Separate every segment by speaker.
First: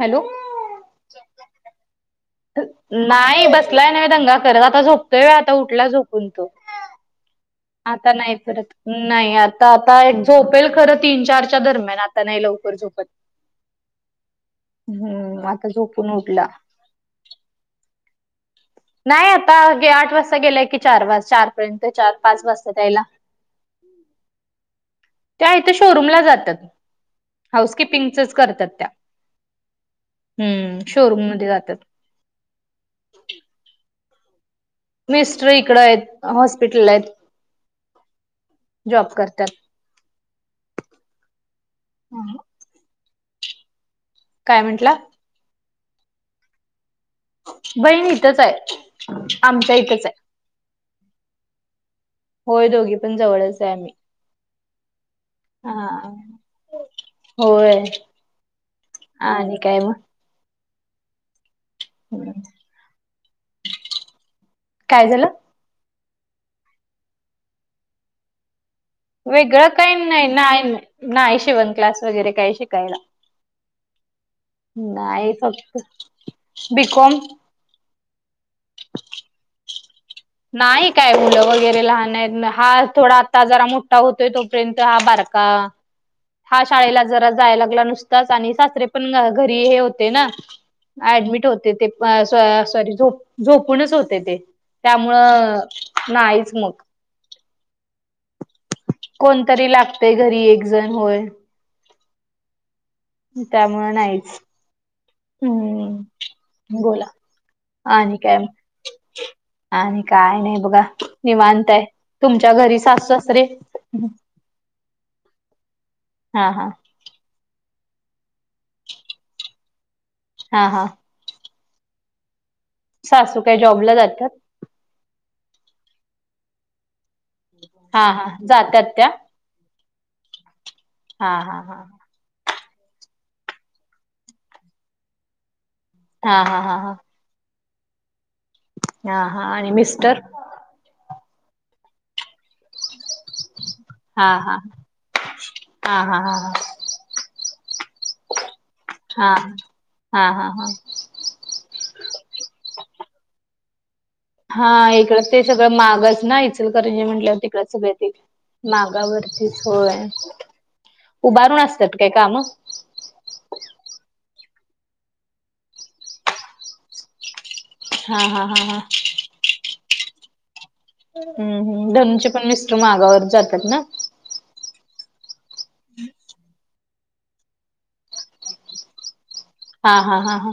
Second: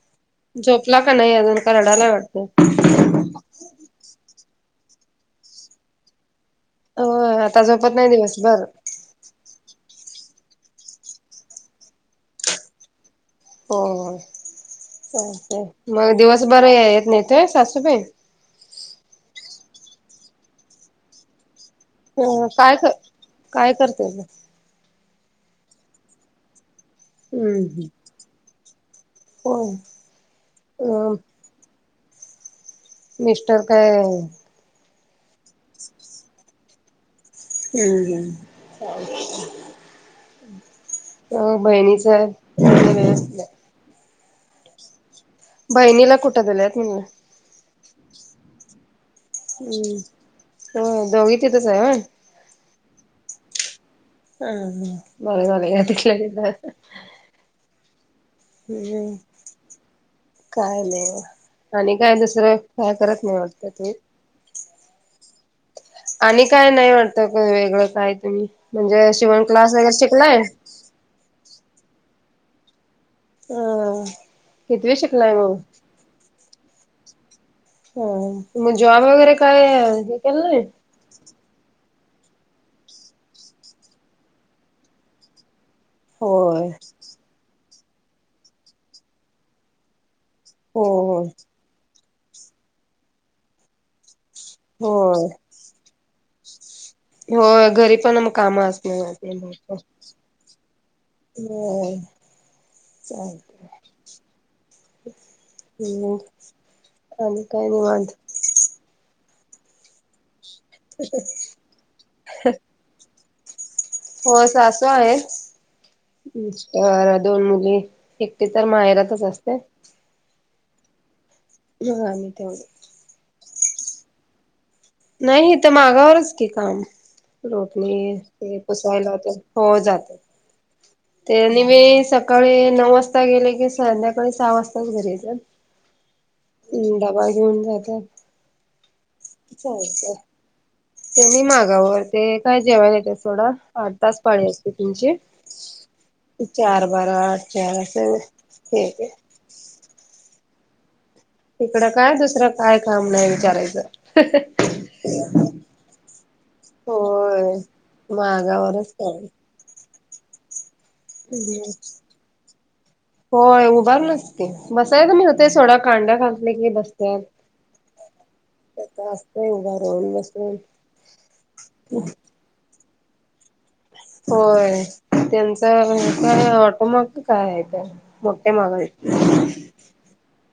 Speaker 1: Hello!
Speaker 2: झोपला का नाही अजून का रडाला वाट
Speaker 1: त नाही बसलाय ना दंगा करत, आता झोपतोय व्हयं आता उठला झोपून तो.
Speaker 2: होय हर
Speaker 1: आता नाही फिरत नाही आता आता एक झोपेल, खरं तीन चारच्या दरम्यान आता नाही लवकर झोपत
Speaker 2: हो हो
Speaker 1: हम्म
Speaker 2: चालतंय,
Speaker 1: आता
Speaker 2: म
Speaker 1: झोपून
Speaker 2: दिवस
Speaker 1: उठला
Speaker 2: बर या येत नाही ते सासूबाई?
Speaker 1: नाही आता आठ वाजता गेलाय, की चार, वाज चार पर्यंत चार पाच
Speaker 2: अ
Speaker 1: वाजता
Speaker 2: काय कर
Speaker 1: दयायला
Speaker 2: काय करते मग
Speaker 1: त्या इथे शोरूमला जातात
Speaker 2: हम्म
Speaker 1: हाऊस
Speaker 2: हम्म
Speaker 1: किपिंगचच करतात त्या
Speaker 2: होय
Speaker 1: हूं
Speaker 2: अ
Speaker 1: शोरूम मध्ये जातात
Speaker 2: मिस्टर काय?
Speaker 1: मिस्टर इकड आहेत हॉस्पिटल आहेत
Speaker 2: हम्म हम्
Speaker 1: जॉब करतात
Speaker 2: ह.. बहिणीच [inaudible] [unintelligible]
Speaker 1: काय म्हंटला?
Speaker 2: बहिणीला कुठं दिलंय तुम्ह
Speaker 1: बहीण इथंच आए. आमचं
Speaker 2: हम्म
Speaker 1: एकच आए.
Speaker 2: होय दोघी तिथंच आहे होय
Speaker 1: होय दोघ ती पण जवळच य आम्मी
Speaker 2: हम्म ह म तिथल्या तिथं
Speaker 1: होय.
Speaker 2: हम्म
Speaker 1: हा आणि काय म
Speaker 2: काय नाही. आणि काय दुसरं? काय करत नाही वाटतं तू.
Speaker 1: काय झालं?
Speaker 2: आणि काय नाई वाटतं वेगळं काय तुम्ही म्हणजे शिवण
Speaker 1: वेगळं
Speaker 2: क्लास वगैरे
Speaker 1: काही नाई,
Speaker 2: शिकलाय
Speaker 1: नाई.. न्हाई शिवण क्लास वगरे काही शिकायला
Speaker 2: अ कितवी
Speaker 1: नाही,
Speaker 2: शिकलाय मग
Speaker 1: फक्त बिकॉम
Speaker 2: ह! मग जॉब वगरे काय हे केलं नाई?
Speaker 1: नाई न.. हा थोडासा जरा मोट्टा होतोय तोपर्यंत हा बारका हा
Speaker 2: होय
Speaker 1: शाळेला जरा जाय लागला नुसताच आणि सासरे पण घरी हे होते ना.
Speaker 2: हो
Speaker 1: ऍडमिट होते ते. पा सॉरी झो झोपूनच होते ते.
Speaker 2: हो
Speaker 1: त्यामुळं नाहीच मग
Speaker 2: हो.. घरी पण म कामं आस
Speaker 1: कोणतरी लागतंय घरी एक जण होय.
Speaker 2: होय चालतंय
Speaker 1: त्यामुळं नाहीच हम्म..
Speaker 2: मग
Speaker 1: बोला
Speaker 2: आणि काय निवांत
Speaker 1: आणि काय म? आणि काय नाही बघा. निवांतए. तुमच्या घरी साऊसासरे
Speaker 2: हो सासू आहे.
Speaker 1: हा हा
Speaker 2: मिस्तर, दोन मुली एकटीच तर माहेरातच असते.
Speaker 1: हा हा..
Speaker 2: यो हा म तेव
Speaker 1: सासू काय जॉबला जातात?
Speaker 2: नाही हितं मागावरच की काम,
Speaker 1: हा
Speaker 2: रोटणी
Speaker 1: हा
Speaker 2: ते
Speaker 1: जातात त्या
Speaker 2: पुसायला तर हो जात
Speaker 1: हा हा
Speaker 2: त्यानी
Speaker 1: हा
Speaker 2: मी सकाळी नऊ वाजता गेले की संध्याकाळी सहा वाजताच घरी येतात.
Speaker 1: हा हा हा हा
Speaker 2: हम् डबा घेऊन जातात.
Speaker 1: हा हा आणि
Speaker 2: चालतंय
Speaker 1: मिस्टर?
Speaker 2: त्यांनी मागावर, ते काय जेवायला येतात. थोडा, आठ तास
Speaker 1: हा
Speaker 2: पाळी
Speaker 1: हा
Speaker 2: असते तुमची?
Speaker 1: हा हा हा हा
Speaker 2: चार बारा आठ चार अस एके
Speaker 1: हा हा हा हा
Speaker 2: इकड काय, दुसरं काय काम नाही विचारायचं.
Speaker 1: हा.. इकडं ते सगळं मागच नाही, इचलकरंजी म्हंटल्यावर
Speaker 2: होय.
Speaker 1: तिकडे सगळं ते
Speaker 2: मागावरच काम
Speaker 1: मागावरतीच होय. उभारून असतात काय काम
Speaker 2: होय.. उभारलं? बसायला मिळतंय सोडा, कांडा घातले कि बसतत.
Speaker 1: हा हा हा हा
Speaker 2: आस्तय उभा राहून बसरून
Speaker 1: हम्म हम. धनुचे पण मिस्टर मागावर जातात ना.
Speaker 2: होय. त्यांचा [unintelligible] ऑटोमाग काय आहे मोठ्ठ्या मागा ए
Speaker 1: हा हा हा हा.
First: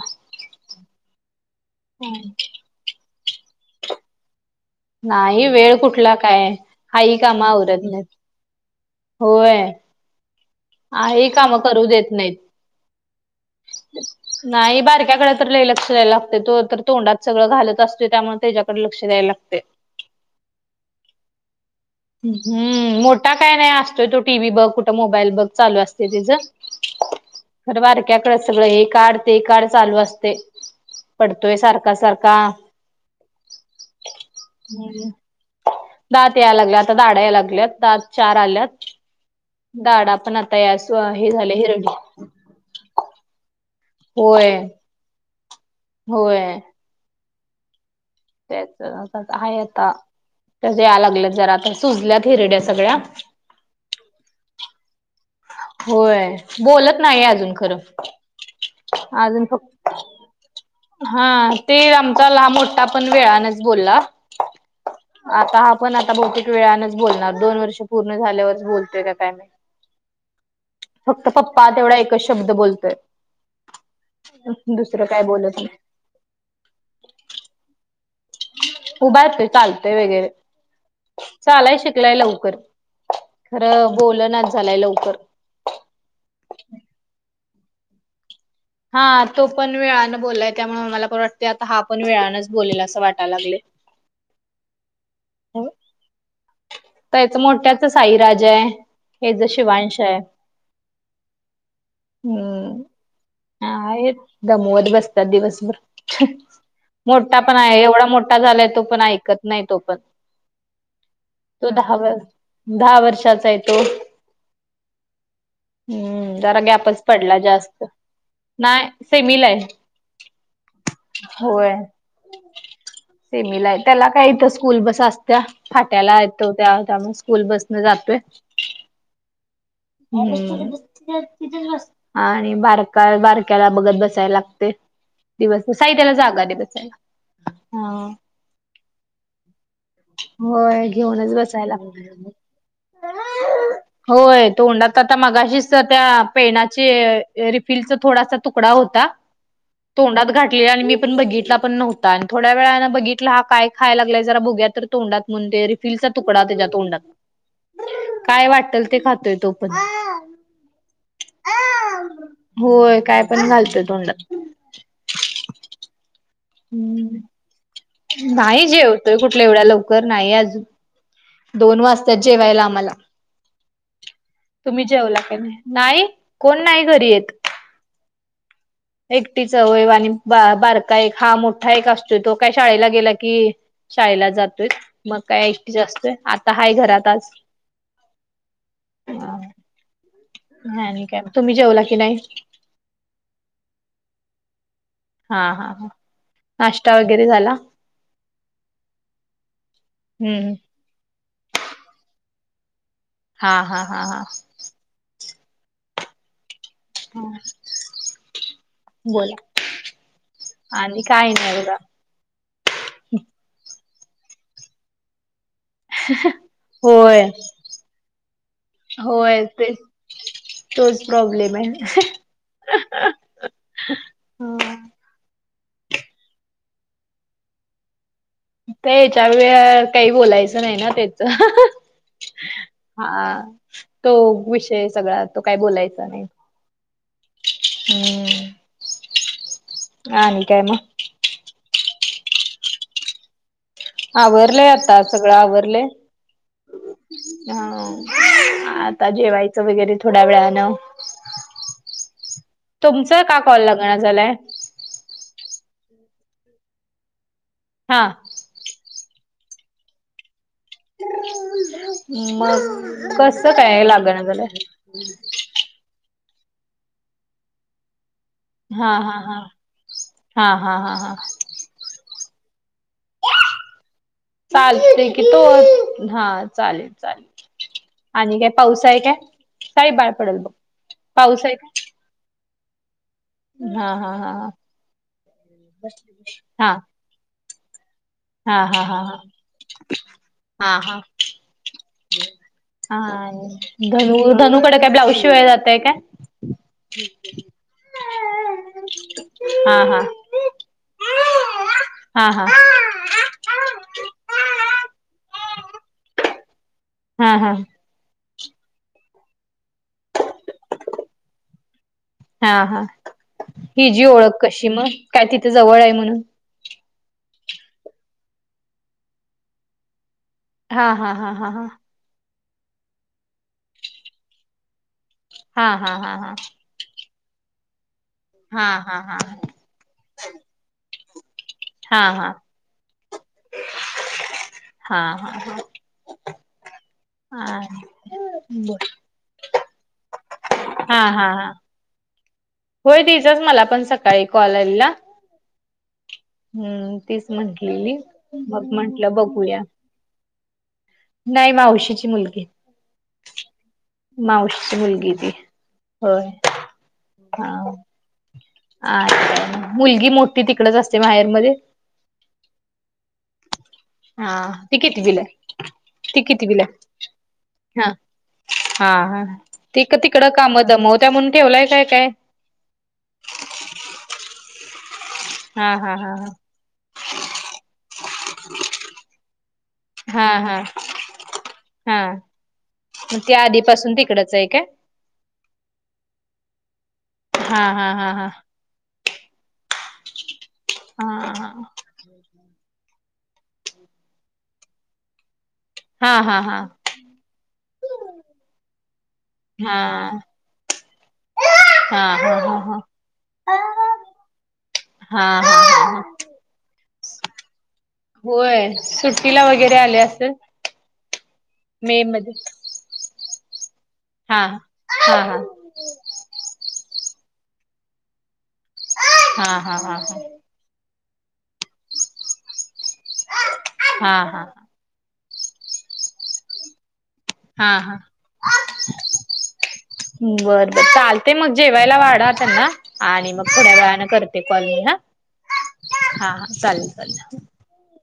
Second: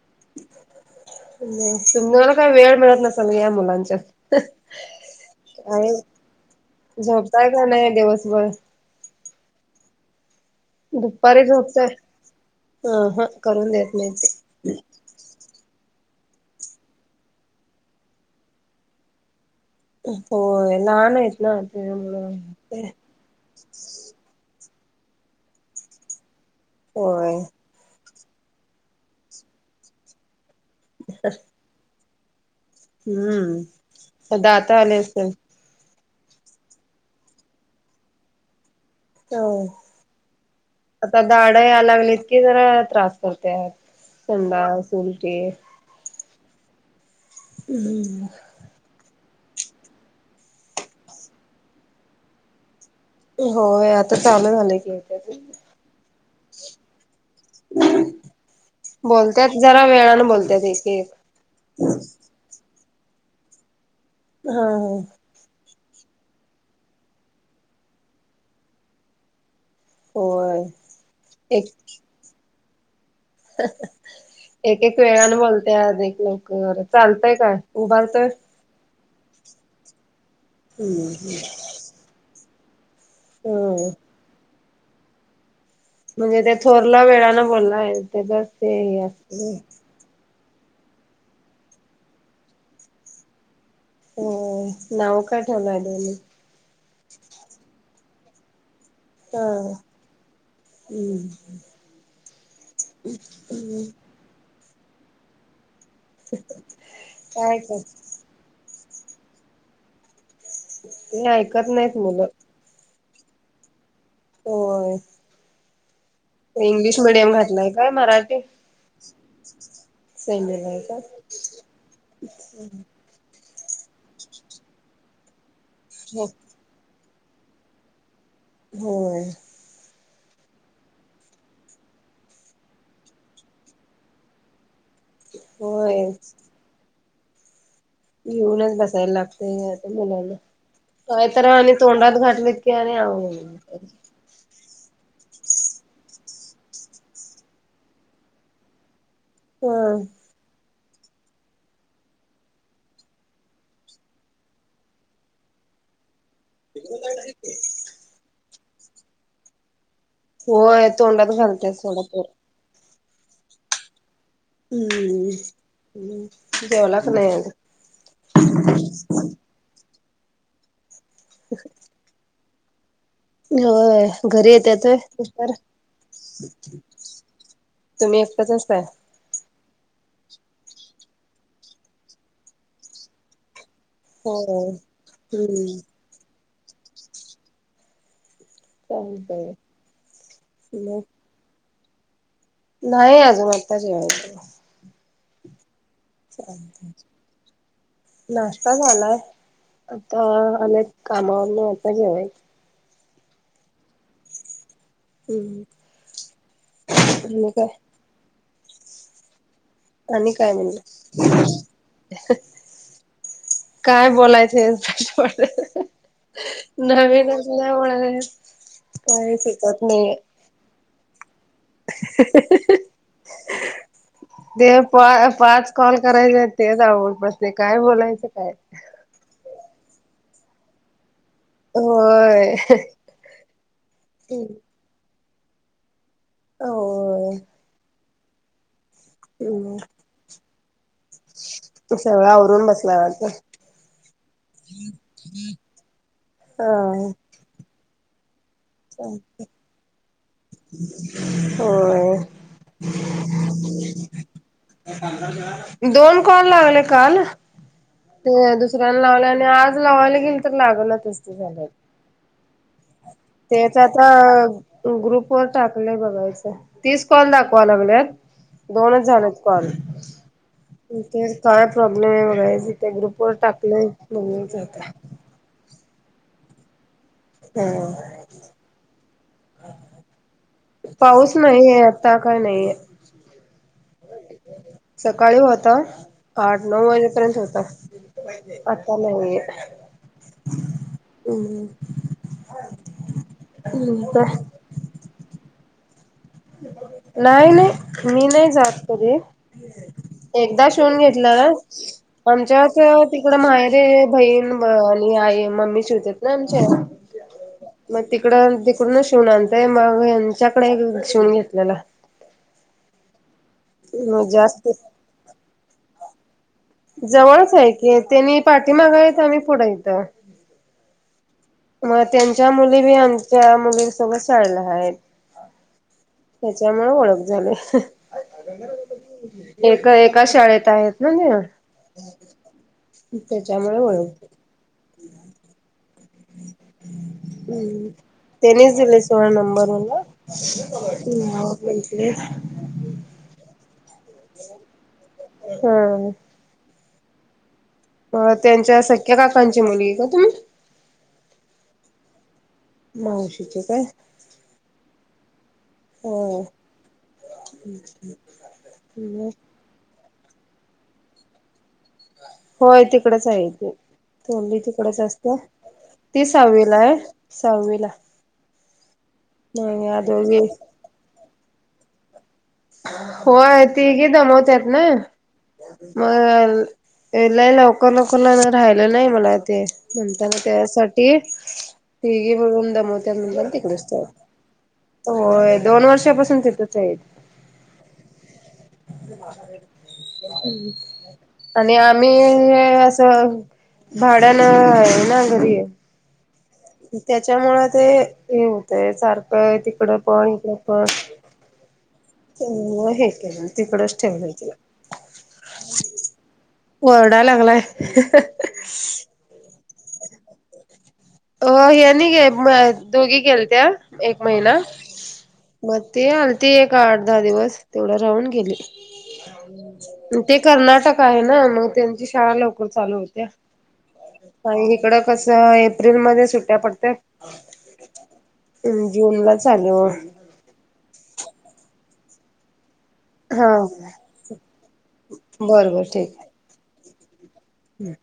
Speaker 2: तुम्हाला काय वेळ मिळत नसल या मुलांच्या
Speaker 1: नाही, वेळ
Speaker 2: आणि
Speaker 1: कुठला काय? आई कामा
Speaker 2: झोपताय का
Speaker 1: आवरत नाही.
Speaker 2: दिवसभर
Speaker 1: होए.. आहे ही
Speaker 2: दुपारी
Speaker 1: काम करू
Speaker 2: झोपताय.
Speaker 1: देत नईत.
Speaker 2: अ ह करून देत नाही ते
Speaker 1: नाही बारक्याकड तर लई लक्ष [unintelligible] लागतय, तो तर तोंडात सगळं घालत असतोय त्यामुळ तेज्याकडं लक्ष द्याय लागतय.
Speaker 2: होय लहान आहेत ना
Speaker 1: हु
Speaker 2: त्याच्यामुळ
Speaker 1: हम्म मोठा काय नाही, असतोय तो टीव्ही बघ कु ट मोबाईल बघ चालू असतय तेज
Speaker 2: होय.
Speaker 1: क्या सगळ हे काढ ते काड चालू असते, पडतोय सारखा सारखा
Speaker 2: हम्म आता दात आले असतील?
Speaker 1: दात यायला लागल्या आता डाडा याय लागल्यात, दात चार आल्यात
Speaker 2: होय.
Speaker 1: डाडा पण आत्
Speaker 2: आता दाड या लागलीत की जरा त्रास करत्यात
Speaker 1: होय
Speaker 2: संडास, उलटी
Speaker 1: होय.
Speaker 2: उ हू
Speaker 1: तेच आता हाय आता, त्याच याय लागल्यात जरा आता सुजल्यात हिरड्या सगळ्या
Speaker 2: होय आता चालू झालेय की
Speaker 1: होय बोलत नाहीे आजून खरं अजून
Speaker 2: बोलत्यात जरा
Speaker 1: फक्,
Speaker 2: वेळानं बोलत्यात एक एक
Speaker 1: हा ते आमचा ला मोठ टा पण वेळानच बोलला.
Speaker 2: हा ह
Speaker 1: आता हा पण आता बहुतेक वेळानच बोलणार, दोन वर्ष पूर्ण झाल्यावरच बोलतोय काय काय माहित
Speaker 2: होय
Speaker 1: फक्त पप्पा
Speaker 2: एक
Speaker 1: तेवढा एकच शब्द बोलतोय.
Speaker 2: एक एक
Speaker 1: दुसरं काय
Speaker 2: वेळान
Speaker 1: बोलत नाही
Speaker 2: बोलत्यात, एक लवकर चालतय काय? उभार तर
Speaker 1: उभा [unintelligible] चालतय वगैरे, चालाय शिकलाय लवकर
Speaker 2: हम्म
Speaker 1: खरं बोलनाच झालाय लवकर
Speaker 2: म्हणजे ते थोरला वेळानं बोललाय तेज्याच
Speaker 1: हा तो पण वेळानं बोल्लाय त्यामुळ मला पर वाटते आता हा पण वेळानच बोलेल असं वाटा लागलय.
Speaker 2: हो, नाव काय ठेवलाय दोनी?
Speaker 1: त्याच मोठ्याच साईराज आय. हेज
Speaker 2: हा
Speaker 1: शीवांश आय,
Speaker 2: हम्म
Speaker 1: हम्म
Speaker 2: हम्म.
Speaker 1: आहेत दमवत बसतात दिवसभर, मोठा पण आहे
Speaker 2: कर
Speaker 1: एवढा मोठा झालाय तो पण ऐकत नाही तो पण,
Speaker 2: ते
Speaker 1: तो
Speaker 2: ऐकत नाहीत
Speaker 1: दहावर
Speaker 2: मुलं
Speaker 1: दहा वर्ष चाय तो
Speaker 2: होय.
Speaker 1: हम्म जरा
Speaker 2: इंग्लिश
Speaker 1: गॅपच
Speaker 2: मिडियम
Speaker 1: पडला
Speaker 2: घातलाय
Speaker 1: जास्त
Speaker 2: काय मराठी
Speaker 1: नाय सेमिला आय
Speaker 2: सेमीला आहे का?
Speaker 1: होय. सेमीलाय, त्याला काय इथं स्कूल बस असत्या फाट्याला
Speaker 2: हो.
Speaker 1: [unintelligible] त्या त्यामुळ स्कु स्कूल बसन जातोय.
Speaker 2: होय.
Speaker 1: हम्म [unintelligible] तिथंच बस, आणि बारकाय बारक्याला बघत बसाय लागतय. दिवस, साई
Speaker 2: होय
Speaker 1: त्याला जागा दे बसायला.
Speaker 2: घेऊनच बसाय लागतय [unintelligible] मुलांना,
Speaker 1: होय
Speaker 2: काय
Speaker 1: घेऊनच
Speaker 2: तर आणि
Speaker 1: बसायला
Speaker 2: तोंडात
Speaker 1: लागत.
Speaker 2: घातलीत की आणि अवघड [unintelligible]
Speaker 1: होय तोंडात आता मगाशीच त्या पेणाची य रिफिलचा थोडासा तुकडा होता. तोंडात घाठले आणि मी पण बघितला पण नव्हता आणि थोड्या वेळान बघितला हा काय खाय लागलाय जरा बघूया तर तोंडात म्हणून ते रिफिलचा तुकडा तेज्या तोंडात, काय वाट टल ते खातोय तो पण
Speaker 2: होय तोंडात घालत्यात सोडा पोरं
Speaker 1: कायपण घलतत
Speaker 2: हम्म जवला क
Speaker 1: हम्म
Speaker 2: नाहीग
Speaker 1: नाही जेवतोय कुठल्या एवढ्या लवकर नाही अजून दोन वाजता्यात जेवायला आम्हाला
Speaker 2: हो घरी येत य
Speaker 1: तुम्ही
Speaker 2: तोय
Speaker 1: जेवला का
Speaker 2: तार
Speaker 1: नाही नाही कोण नाही
Speaker 2: तुम्ही एकतच
Speaker 1: एकटीचवयव आणि बारका एक हा मोठा एक असतोय तो काय शाळेला गेला की शाळेला जातोय
Speaker 2: होय.
Speaker 1: मग काय ऐष्टी
Speaker 2: हम्म
Speaker 1: असतोय आता हाय घरात आज
Speaker 2: चाले का
Speaker 1: नाही नाही का तुम्ही जेवला की नाही
Speaker 2: नाही अजून आता जवाय त
Speaker 1: हा हा हा
Speaker 2: चा नाश्ता झाला आता
Speaker 1: हम्म
Speaker 2: अनेक कामावर न होता जेवय
Speaker 1: हा हा हा हा
Speaker 2: हम्म
Speaker 1: ह
Speaker 2: आणि काय
Speaker 1: बोला
Speaker 2: आणि काय
Speaker 1: आणि काय
Speaker 2: म्हणलं
Speaker 1: नाही बघा
Speaker 2: काय बोलायचं त्याच्या
Speaker 1: होय
Speaker 2: नवीन असल्या म्हणा काही
Speaker 1: होय ते
Speaker 2: फिकिकत नाही
Speaker 1: तोच प्रॉब्लेम आहे
Speaker 2: ते पा पाच कॉल करायचा ते जा आवडपासते काय बोलायचं काय
Speaker 1: ते याच्या वळ काही बोलायचं नाही ना ते
Speaker 2: होय
Speaker 1: हा तो विषय सगळ्यात तो काय बोलायचा नाही
Speaker 2: हो
Speaker 1: हम्म
Speaker 2: हम्
Speaker 1: आणि काय म
Speaker 2: सगळं आवरून बसलावरत
Speaker 1: आवरले आता सगळं आवरले
Speaker 2: हा
Speaker 1: हा आता जेवायचं वगैरे थोड्या वेळानं
Speaker 2: होय
Speaker 1: तुमचा का कॉल लागणार झालाय
Speaker 2: दोन कॉल लागले काल
Speaker 1: हा
Speaker 2: लावलं आणि आज लावायला गेल तर लाग ना तस झालं
Speaker 1: मस
Speaker 2: त्याच आता ग्रुप वर टाकलंय बघायचं तीच कॉल दाखवा लागल्यात
Speaker 1: हा
Speaker 2: दोनच
Speaker 1: हा
Speaker 2: झालेत
Speaker 1: हा.
Speaker 2: काल
Speaker 1: हा हा हा हा
Speaker 2: ते काय प्रॉब्लेम आहे इथ ग्रुप वर टाकलंय बघायचं आता
Speaker 1: चालते की तो हा चालेल चा
Speaker 2: हा
Speaker 1: आणि काय पाऊस आहे काय काळी बाळ पडेल बघ
Speaker 2: पाऊस
Speaker 1: आहे का?
Speaker 2: नाहीये आता काय नाहीये
Speaker 1: हा हा हा हा
Speaker 2: सकाळी होता आठ
Speaker 1: हा
Speaker 2: नऊ वाजेपर्यंत होता
Speaker 1: हा हा
Speaker 2: आता
Speaker 1: हा
Speaker 2: नाहीये
Speaker 1: हा हा हा
Speaker 2: हम्म
Speaker 1: हा धनू
Speaker 2: काय
Speaker 1: धनुकडे काय ब्लाऊज शिवाय जातय काय
Speaker 2: नाही नाही मी नाही जात तरी
Speaker 1: हा हा
Speaker 2: एकदा शिवून घेतलं
Speaker 1: हा हा
Speaker 2: आमच्याच तिकडं माहेरे बहीण आणि आई मम्मी शिवतेात ना आमच्या
Speaker 1: हा हा
Speaker 2: मग तिकड तिकडून शिवून आणताय माग यांच्याकडे क्षषण घेतलेला
Speaker 1: हा हा हि जी
Speaker 2: मग
Speaker 1: ओळख कशी
Speaker 2: जास्त
Speaker 1: मग काय तिथे जवळ आहे म्हणून
Speaker 2: जवळच आहे की त्यांनी पाठी मागावीेत आम्ही पुढे इथं
Speaker 1: हा हा हा
Speaker 2: मग त्यांच्या मुली बी आमच्या मुलीसोबत साळल्या आहेत
Speaker 1: हा हा हा हा
Speaker 2: त्याच्यामुळे ओळख
Speaker 1: हा हा हा
Speaker 2: एका एका शाळेत आहेत ना नि
Speaker 1: हा हा
Speaker 2: त्याच्यामुळे बरोते
Speaker 1: हा हा हा हा
Speaker 2: हम्म त्यानीच
Speaker 1: बर
Speaker 2: दिले सोळा नंबर वला
Speaker 1: हा हा हा
Speaker 2: ह् बोल
Speaker 1: होय दचस मला पण सकाळी कॉल आली ना
Speaker 2: हा
Speaker 1: तीच म्हटलेली मग
Speaker 2: त्यांच्या
Speaker 1: म्हंटलं
Speaker 2: सख्या
Speaker 1: बघूया
Speaker 2: काकांची मुलगी का तुम्ही
Speaker 1: नाही मावशीची मुलगी
Speaker 2: मावशीचे काय
Speaker 1: मावशीची मुलगी ती होय
Speaker 2: हो.
Speaker 1: हा अछ मुलग मोठी तिकडच असते माहेरमध्येध्ये
Speaker 2: होय तिकडेच आहे ते
Speaker 1: हा
Speaker 2: तोंली
Speaker 1: ती
Speaker 2: तिकडेच
Speaker 1: कितवीला
Speaker 2: असते
Speaker 1: आहे
Speaker 2: ती सववीला आहे साहावीला
Speaker 1: हा हा हा त तिकडं काम दमवत्या म्हणून ठेवलाय काय काय
Speaker 2: होय तीघे दमवतत ना
Speaker 1: हा हा हा
Speaker 2: मग ल लवकर लवकर ल राहिलं नाही मला ते
Speaker 1: हा
Speaker 2: म्हणताना
Speaker 1: हा हा
Speaker 2: त्यासाठी
Speaker 1: हा
Speaker 2: ते म रम दमवत
Speaker 1: मग ती
Speaker 2: नंतर तिकडेचत
Speaker 1: आधीपासून तिकडच आहे काय
Speaker 2: होय दोन वर्षापासून तथच आहे
Speaker 1: हा हा हा हा हा
Speaker 2: आणि आम्ही हे भाड्या न आहे ना घरी
Speaker 1: हा हा हा हा
Speaker 2: त्याच्यामुळे ते हे होतंय सारखं
Speaker 1: हा
Speaker 2: तिकडा
Speaker 1: हा
Speaker 2: पाणी कप
Speaker 1: हा हा
Speaker 2: च
Speaker 1: हा
Speaker 2: म हे के ना तिकडेच ठेव तिला
Speaker 1: हा हा हा
Speaker 2: होरवढालांगय
Speaker 1: होय सुट्टीला वगैरे आले असे
Speaker 2: हो हनी घ दोघी केल त्या एक
Speaker 1: हा
Speaker 2: महिना
Speaker 1: हा
Speaker 2: मग ते आलती एक आठ दहा दिवस तेवढा राहून गेली
Speaker 1: हा हा हा हा
Speaker 2: काय ना मग त्यांची शाळा लवकर चालू होत्या
Speaker 1: हा हा
Speaker 2: आणि इकड कस फ्रिल म सुट्या पडत
Speaker 1: हा हा
Speaker 2: जून ला चालू
Speaker 1: बर बर चालते मग जेव वेला वाढा त्यां ना आणि मग
Speaker 2: हा
Speaker 1: थोड्या वेळने करते कॉलनी हा हा हा चालेल चालेल
Speaker 2: हम्